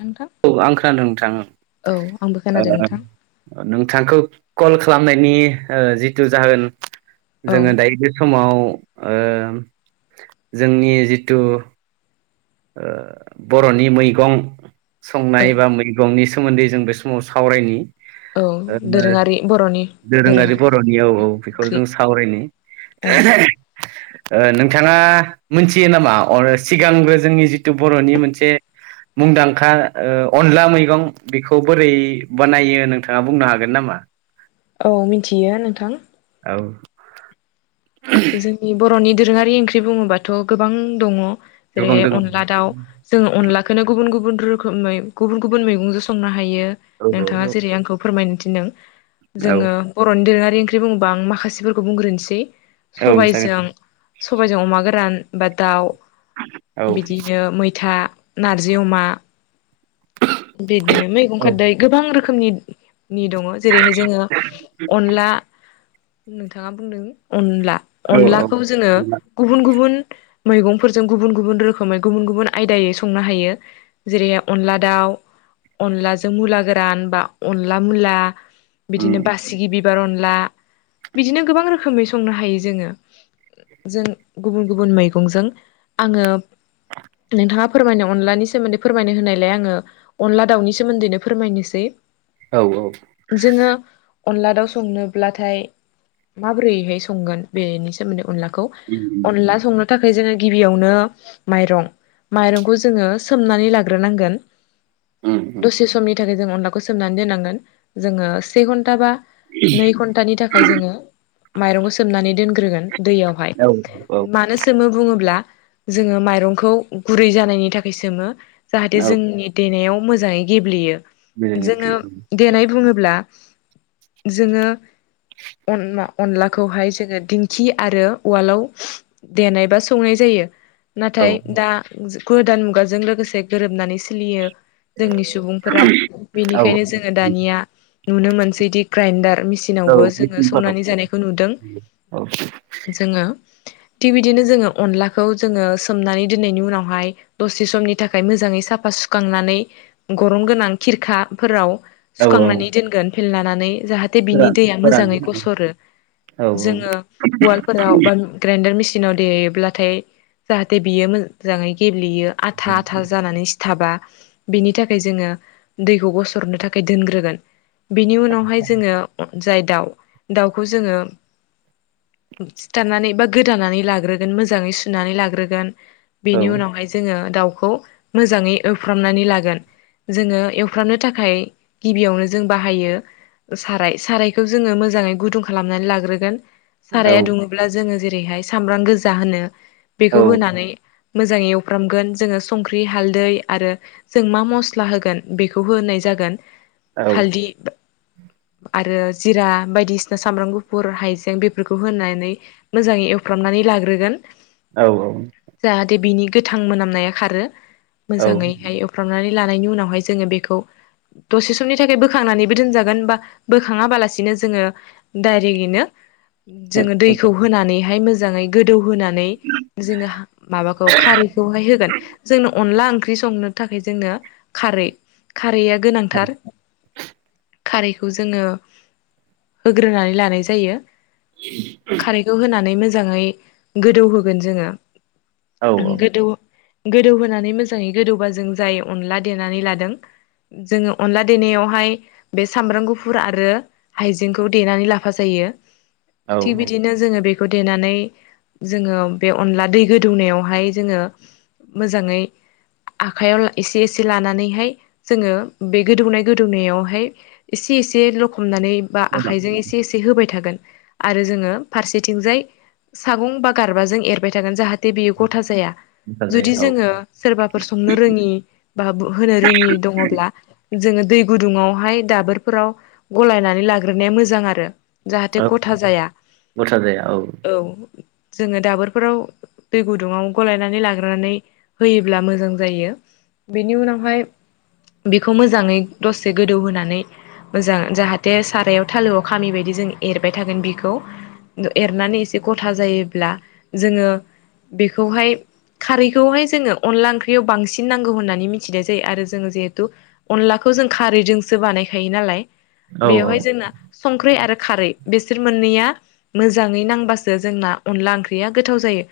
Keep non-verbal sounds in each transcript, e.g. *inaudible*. नोंथां औ आं खोनादों ओ नोंथां औ आंबो खोनादों नोंथां ओ नोंथांखौ कल खालामनायनि ओ जिथु जाहोन औ जोङो दायो बे समाव ओ जोंनि जिथु ओ बर'नि मैगं औ संनाय बा मैगंनि सोमोन्दै जों बे स माव सावरायनि औ ओ दोरोङारि बर'नि दोरोङारि बर'नि औ औ बेखौ ओंख्रि जों सावरायनि औ *unintelligible* ओ नोंथाङा मोनथियो नामा अर सिगांबो जोंनि जिथु बर'नि मोनसे मुंदांखा ओ अनला मैगं बेखौ बोरै बानायो नोंथाङा बुंनो हागोन नामा अ मिन्थियो नोंथां औ *unintelligible* जोंनि बर'नि दोरोङारि ओंख्रि बुङोबाथ' गोबां दङ गोबां जेरैहाय दङ औ अनला दाउ जोङो अनलाखोनो गुबुन गुबुन रोखोमै गुबुन गुबुन मैगंजों संनो हायो औ नोंथाङा जेरै आंखौ फोरमायनो थिनदों औ औ जोङो बर'नि दोरोङारि ओंख्रि बुङोबा आं माखासेफोरखौ बुंग्रोनोसै औ जागोन सबायजों सबायजों अमा गोरान बा दाउ औ बिदियैनो मैथा नारजि अमा बिदिनो मैगं औ खोदै गोबां रोखोमनि नि दङ जेरैहाय जोङो अनला नोंथाङा बुंदों अनला औ अनलाखौ जोङो उम गुबुन गुबुन मैगंफोरजों गुबुन गुबुन रोखोमै गुबुन गुबुन आयदायै संनो हायो जेरै अनला दाउ अनलाजों मुला गोरान बा अनला मुला बिदिनो बासिगि बिबार अनला बिदिनो गोबां रोखोमै संनो हायो जोङो जों गुबुन-गुबुन मैगंजों आङो नोंथाङा फोरमायनो अनलानि सोमोन्दै फोरमायनो होननायलाय आङो अनला दाउनि सोमोन्दैनो फोरमायनोसै औ जोङो अनला दाउ संनोब्लाथाय माबोरैहाय संगोन बेनि सोमोन्दै अनलाखौ उम अनला संनो थाखाय जोङो गिबियावनो माइरं माइरंखौ जोङो सोमनानै लाग्रोनांगोन उम उम दसे समनि थाखाय जों अनलाखौ सोमनानै दोननांगोन जोङो से घन्टा बा नै घन्टानि थाखाय जोङो माइरंखौ सोमनानै दोनग्रोगोन दैयाव हाय औ औ मानो सो सोमो बुङोब्ला जोङो माइरंखौ गुरै जानायनि थाखाय सोमो जाहाथे औ जोंनि देनायाव मोजाङै गेब्लेयो मेलेमनिफ्रि जोङो औ देनाय बुङोब्ला जोङो अन अनलाखौहाय जोङो दिंखि आरो उवालाव देनाय बा सौनाय जायो औ नाथाय दा जो गोदान मुगाजों लोगोसे गोरोबनानै सोलियो जोंनि सुबुंफोरा औ बेनिखायनो जोङो दानिया नुनो मोनसैदि ग्राइन्डार औ मेसिनावबो जोङो मेचिनफोराव सौनानै औ जानायखौ नुदों *inaudible* जोङो थिग बिदिनो जोङो अनलाखौ जोङो सोमनानै दोननायनि उनावहाय दसे समनि थाखाय मोजाङै साफा सुखांनानै गरन गोनां खिरखाफोराव औ औ सुखांनानै दोनगोन फेललानानै जाहाथे थे बिनि फोरान दैया फोरान मोजाङै औ गसरो औ औ औ जोङो उवालफोराव बा ग्राइन्डार मेसिनाव देयोब्लाथाय जाहाथे बियो मोजाङै गेब्लेयो आथा आथा जानानै सि थाबा बेनि थाखाय जोङो दैखौ गसरनो थाखाय दोनग्रोगोन बिनि उनावहाय जोङो जाय दाउ दाउखौ जोङो सिथारनानै बा गोदानानै लाग्रोगोन मोजाङै सुनानै लाग्रोगोन बेनि उनावहाय जोङो दाउखौ मोजाङै एफ्रामनानै लागोन जोङो एवफ्रामनो थाखाय गिबियावनो जों बाहायो साराय सारायखौ जोङो मोजाङै गुदुं खालामनानै लाग्रोगोन साराया दुङोब्ला जोङो जेरैहाय सामब्राम गोजा होनो बेखौ औ होनानै मोजाङै एवफ्रामगोन जोङो संख्रि हालदै आरो जों मा मस्ला होगोन बेखौ होनाय जागोन हालदि आरो जिरा बायदिसिना सामब्राम गुफुर हाइजें बे बेफोरखौ होनानै मोजाङै एवफ्रामनानै लाग्रोगोन औ औ जाहाथे बिनि गोथां मोनामनाया खारो मोजाङैहाय फ्रामनानै लानायनि उनावहाय जोङो बेखौ दसे समनि थाखाय बोखांनानैबो दोनजागोन बा बोखाङाबालासिनो जोङो डायरेक्टैनो जोङो दैखौ होनानैहाय मोजाङै गोदौ होनानै जोङो माबाखौ खारैखौ होगोन जोंनो अनला ओं ख्रि संनो थाखाय जोंनो खारै खारैया गोनांथार खारैखौ जोङो होग्रोनानै लानाय जायो *inaudible* खारैखौ होनानै मोजाङै गोदौहोगोन जोङो गथा गोदौ गोदौहोनानै मोजाङै गोदौबा जों जाय अनला देनानै लादों जोङो अनला देनायावहाय बे सामब्राम गुफुर आरो हाइजेंखौ देनानै लाफा जायो थि बिदिनो जोङो बे बेखौ देनानै जोङो बे अनला दै गोदौनायावहाय जोङो मोजाङै आखायाव एसे एसे लानानैहाय जोङो बे गोदौनाय गोदौनायावहाय एसे एसे लखमनानै बा आखाइजों एसे एसे होबाय थागोन। आरो जोङो फारसेथिंजाय सागं बा गारबाजों एरबाय थागोन जाहाथ जे बियो गथा जाया जुदि जाया औ जोङो सोरबाफोर संनो रोङि बा बु होनो रोङि दङब्ला जोङो दै गुदुङावहाय दाबोरफोराव गलायनानै लाग्रोनाया मोजां आरो औ जाहाथे ग था जाया गथा जाया औ जोङो दाबोरफोराव दै गुदुङाव गलायनानै लाग्रानानै होयोब्ला मोजां जायो बेनि उनावहाय बेखौ मोजाङै दसे गोदौ होनानै मोजां जाहाथे सारायाव थालोआव खामि बायदि जों एर बाय थागोन बेखौ एरनानै एसे गथा जायोब्ला जोङो बेखौहाय खारैखौहाय जोङो अनला ओंख्रियाव बांसिन नांगौ होननानै मिथिनाय जायो आरो जोङो जिहेथु अनलाखौ जों खारैजोंसो बानायखायो नालाय औ बेवहाय जोंना संख्रि आरो खारै। बेसोर मोननैया मोजाङै नांबासो जोंना अनला ओंख्रिया गोथाव जायो‌।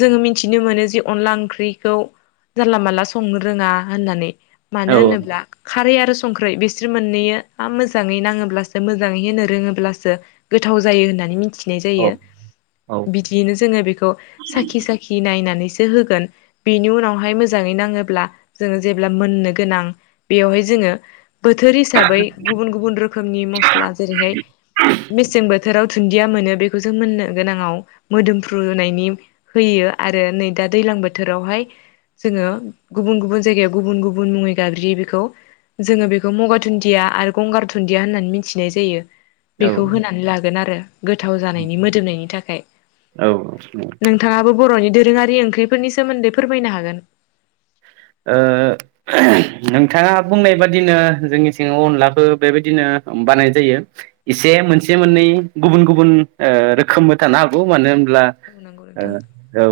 जोङो मिथिनो मोनो जे अनला ओंख्रिखौ जानला मानला संनो रोङा होननानै। औ मानो औ होनोब्ला खारै आरो संख्रिरै बिसोर मोननैयो मोजाङै नाङोब्लासो मोजाङै होनो रोङोब्लासो गोथाव जायो होननानै मिथिनाय जायो बिदियैनो जोङो बेखौ साखि साखि नायनानैसो होगोन‌। बेनि उनावहाय मोजाङै नाङोब्ला जोङो जेब्ला मोननो गोनां बेयावहाय जोङो बोथोर हिसाबै गुबुन गुबुन रोखोमनि मस्ला जेरैहाय मेसें बोथोराव दुन्दिया मोनो बेखौ जों मोननो गोनाङाव मोदोमफ्रुनायनि होयो आरो नै दा दैलां बोथोरावहाय जोङो गुबुन गुबुन जायगायाव गुबुन गुबुन मुङै गाबज्रियो बेखौ। जोङो बेखौ मगा दुन्दिया आरो गंगार दुन्दिया होननानै मिथिनाय जायो। बेखौ होनानै लागोन आरो गोथाव जानायनि मोदोमनायनि थाखाय औ औ नों थाङाबो बर'नि दोरोङारि ओंख्रिफोरनि सोमोन्दै फोरमायनो हागोन। ओ नोंथाङा बुंनाय बादिनो जोंनि सिङाव अनलाखो बेबायदिनो बानाय जायो। इसे मोनसे मोननै गुबुन गुबुन ओ रोखोमबो थानो हागौ मानो होनब्ला औ नंगौ ओ नोंथां औ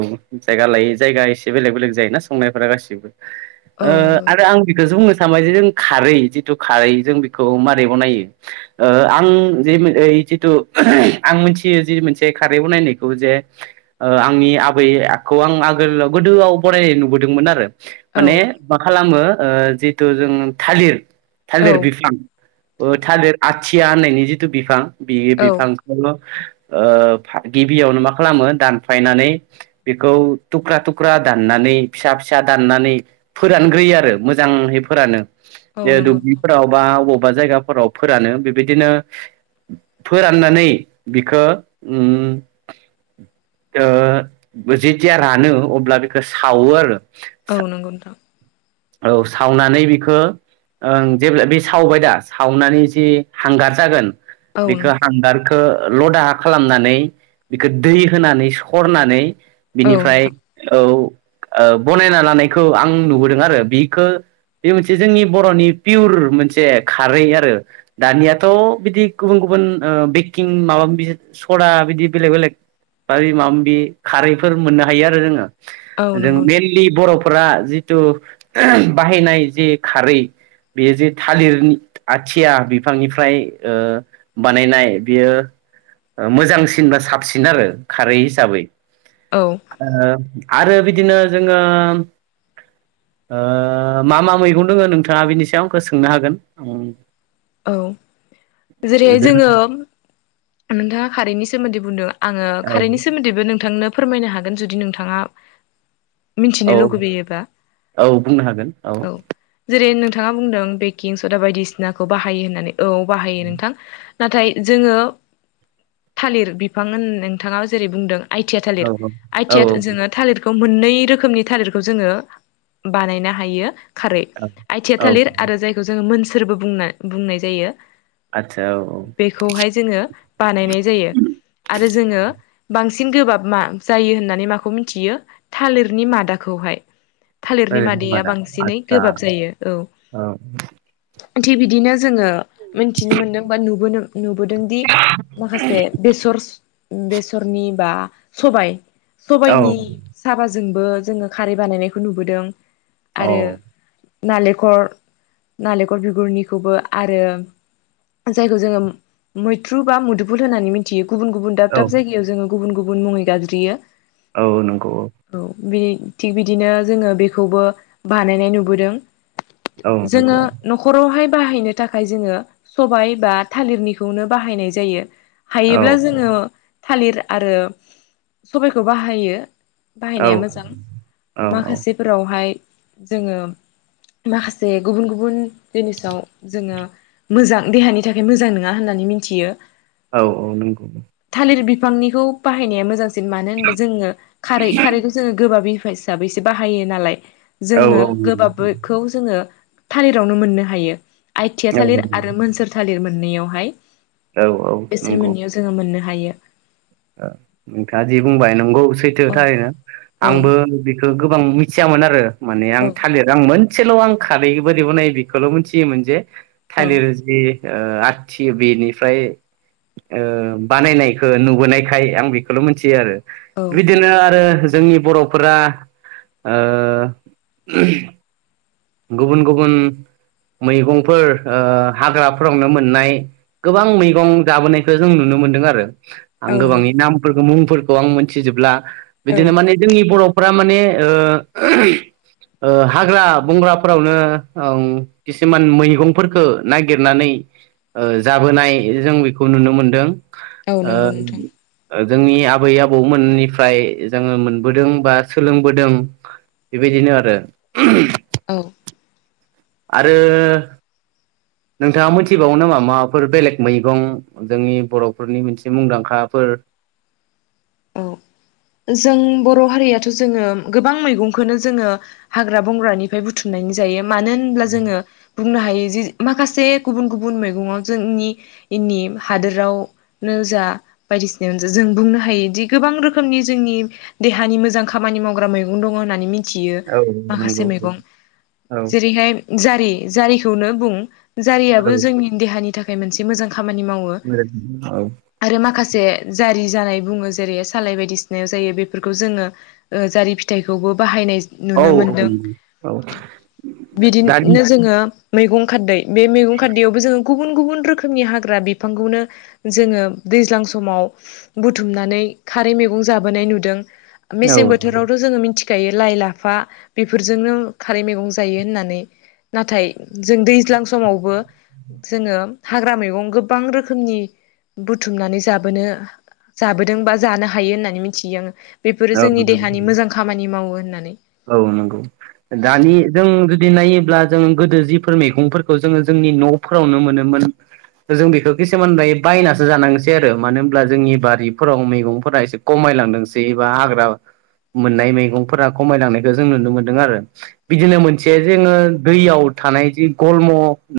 जायगा लायै जायगा एसे बेलेग बेलेग जायोना संनायफोरा गासिबो। औ ओ नंगौ आरो आं बेखोसो बुंनो सानबाय जे जों खारै जिथु खारै जों बेखौ मारै बनायो। ओ आं जिओ जिथु आं मिथियो जि मोनसे खारै बनायनायखौ जे ओ आंनि आबै आखौ आं आगोलाव गोदोआव फरायनाय नुबोद दोंमोन आरो औ माने मा खालामो जिथु जों थालिर औ थालिर बिफां ओ थालिर आथिया होननायनि जिथु बिफां बे औ बिफांख ओ गिबियावनो मा खालामो दानफायनानै बिखौ थुख्रा थुख्रा दाननानै फिसा फिसा दाननानै फोरानग्रोयो आरो मोजांहै फोरानो औ बे नंगौ नोंथां दुब्लिफोराव बा अबावबा जायगाफोराव फोरानो बेबायदिनो फोराननानै बिखो उम ओ जेथिया रानो अब्ला बेखौ सावो आरो। औ नंगौ नोंथां। औ सावनानै बिखो ओं जेब्ला बे सावबाय दा सावनानै जि हांगार जागोन औ बेखो नंगौ हांगार खो लदा खालामनानै बिखो दै होनानै सरनानै औ बिनिफ्राय नोंथां औ ओ बनायना लानायखौ आं नुबोदों आरो बिखौ। बे मोनसे जोंनि बर'नि पियुर मोनसे खारै आरो। दानियाथ' बिदि गुबुन गुबुन ओ बेकिं माबा बिजिद सदा बिदि बेलेग बेलेग आरि मामबि खारैफोर मोननो हायो आरो जोङो। औ जों नंगौ नोंथां मेनलि बर'फोरा जिथु बाहायनाय जि खारै बेयो जे थालिरनि आथिया बिफांनिफ्राय ओ बानायनाय बियो मोजांसिन बा साबसिन आरो खारै हिसाबै। औ। ओ आरो बिदिनो जोङो ओ मा मा मैगं दोङो नोंथाङा बेनि सायाव आंखौ सोंनो हागोन उम। औ जेरैहाय जोङो नोंथाङा खारैनि सोमोन्दै बुंदों। आङो कारैनि सोमोन्दैबो नोंथांनो फोरमायनो हागोन जुदि नोंथाङा औ मिनथिनो लुगैयोबा औ बुंनो हागोन औ। जेरै नोंथाङा बुंदों बेकिं सदा बायदिसिनाखौ बाहायो होननानै औ बाहायो नोंथां। नाथाय जोङो थालिर बिफां होन नोंथाङा जेरै बुंदों आइटिया औ थालिर औ आइटिया जोङो थालिर खौ मोननै रोखोमनि थालिरखौ जोङो बानायनो हायो। खारै औ आइथिया औ थालिर आरो जायखौ जोङो मोनसोरबो बुंना बुंनाय जायो। आतसा औ औ। बेखौहाय जोङो बानायनाय जायो। आरो जोङो बांसिन गोबाब मा जायो होननानै माखौ मिथियो थालिरनि मादाखौहाय। थालिरनि ओरैनो मादाया मादा बांसिनै आदसा गोबाब जायो औ। थि बि दिनो जोङो मिनथिनो मोनदों बा नुबोदों नुबोदों दि माखासे बेसर बेसरनि बा सबाइ औ सबाइनि साबाजोंबो जोङो खारै बानायनायखौ नुबोदों। औ आरो नालेंखर नालेंखर बिगुरनिखौबो आरो जायखौ जोङो मैथ्रु बा मुदुफुल होननानै मिथियो गुबुन गुबुन दाब औ दाब जायगायाव जोङो गुबुन गुबुन मुङै गाबज्रियो। औ नंगौ औ। औ बि थिग बिदिनो जोङो बेखौबो बानायनाय नुबोदों। औ जोङो नंगौ न'खरावहाय बाहायनो थाखाय जोङो सबाय बा थालिरनिखौनो बाहायनाय जायो। औ हायोब्ला जोङो थालिर आरो सबायखौ बाहायो। औ बाहायनाया मोजां। औ माखासे फोरावहाय जोङो माखासे गुबुन गुबुन जिनिसाव जोङो मोजां देहानि थाखाय मोजां नङा होननानै मिथियो। औ औ नंगौ। थालिर बिफांनिखौ बाहायनाया मोजांसिन मानो होनबा जोङो खारै खारैखौ जोङो गोबाब बिफा हिसाबैसो बाहायो नालाय औ जोङो। गोबाबखौ जोङो थालिरावनो मोननो हायो आइटिआ थालिर आरो मोनसोर थालिर मोननैयावहाय। औ औ बेसोर मोनैयाव जोङो मोननो हायो। आ नोंथाङा जि बुंबाय नंगौ सैथो औ थारैनो। औ आंबो हो गोबां मिथियामोन आरो माने आं औ थालिर आं मोनसेल' आं खारै बोरै बनायो बेखौल' मिथियोमोन जे थालिर नि ओ आथि बेनिफ्राय ओ बानायनायखौ नुबोनाय थाय आं बेखौल' मिथियो आरो। औ बिदिनो आरो जोंनि बर'फोरा ओ गुबुन गुबुन मैगंफोर ओ हाग्राफोरावनो मोननाय गोबां मैगं जाबोनायखौ जों नुनो मोनदों आरो। आं औ गोबांनि नंगौ नामफोरखौ मुंफोरखौ आं मिथिजोबला औ बिदिनो माने जोंनि बर'फ्रा माने ओ ओ हाग्रा बंग्राफोरावनो ओं खिसुमान मैगंफोरखौ नागिरनानै ओ जाबोनाय जों बेखौ नुनो मोनदों औ ओ नंगौ नोंथां ओ जोंनि आबै आबौमोननिफ्राय जोङो मोनबोदों बा सोलोंबोदों। बेबायदिनो आरो औ। आरो नोंथाङा मिथिबावो नामा माबाफोर बेलेग मैगं? जोंनि बर'फोरनि मोनसे मुंदांखाफोर औ *inaudible* जों बर हारियाथ जोङो गोबां मैगंखौनो जोङो हाग्रा बंग्रानि फ्राय बुथुमनानै जायो मानो होनब्ला जोङो बुंनो हायो जे माखासे गुबुन गुबुन मैगङाव जोंनि इनि हादोरावनो जा बायदिसिनायानो जा जों बुंनो हायो दि गोबां रोखोमनि जोंनि देहानि मोजां खामानि मावग्रा मैगं दङ होननानै मि थियो औ माखासे नंगौ मैगं औ जेरैहाय जारि जारिखौनो बुं औ जारियाबो जोंनि देहानि थाखाय मोनसे मोजां खामानि मावो। *inaudible* आरो माखासे जारि जानाय बुङो। जेरै सालाय बायदिसिनायाव जायो बेफोरखौ जोङो ओ जारि फिथाइखौबो बाहायनाय नुनो मोनदों औ औ औ नंगौ दानि बिदिनो जोङो मैगं खारदै बे मैगं खारदैयावबो जोङो गुबुन गुबुन रोखोमनि हाग्रा बिफांखौनो जोङो दैज्लां समाव बुथुमनानै खारै मैगं जाबोनाय नुदों औ मेसें बोथोरावथ जोङो मिथि खायो लाइ लाफा बेफोरजोंनो खारै मैगं जायो होननानै नाथाय जों दैज्लां समावबो जोङो हाग्रा मैगं गोबां रोखोमनि बुथुमनानै जाबोनो जाबोदों बा जानो हायो होननानै मिथियो आङो बेफोरो औ जोंनि देहानि मोजां खामानि मावो होननानै औ नंगौ। दानि जों जुदि नायोब्ला जों गोदो जिफोर मैगंफोरखौ जोङो जोंनि न फोरावनो मोनोमोन। जों बेखौ खिसुमान दायो बायनासो जानांसै आरो मानो होनब्ला जोंनि बारिफोराव मैगंफोरा एसे खमायलांदोंसै एबा हाग्रा मोननाय मैगंफोरा खमायलांनायखौ जों नुनो मोनदों आरो। बिदिनो मोनसे जोङो दैयाव थानाय जि गलम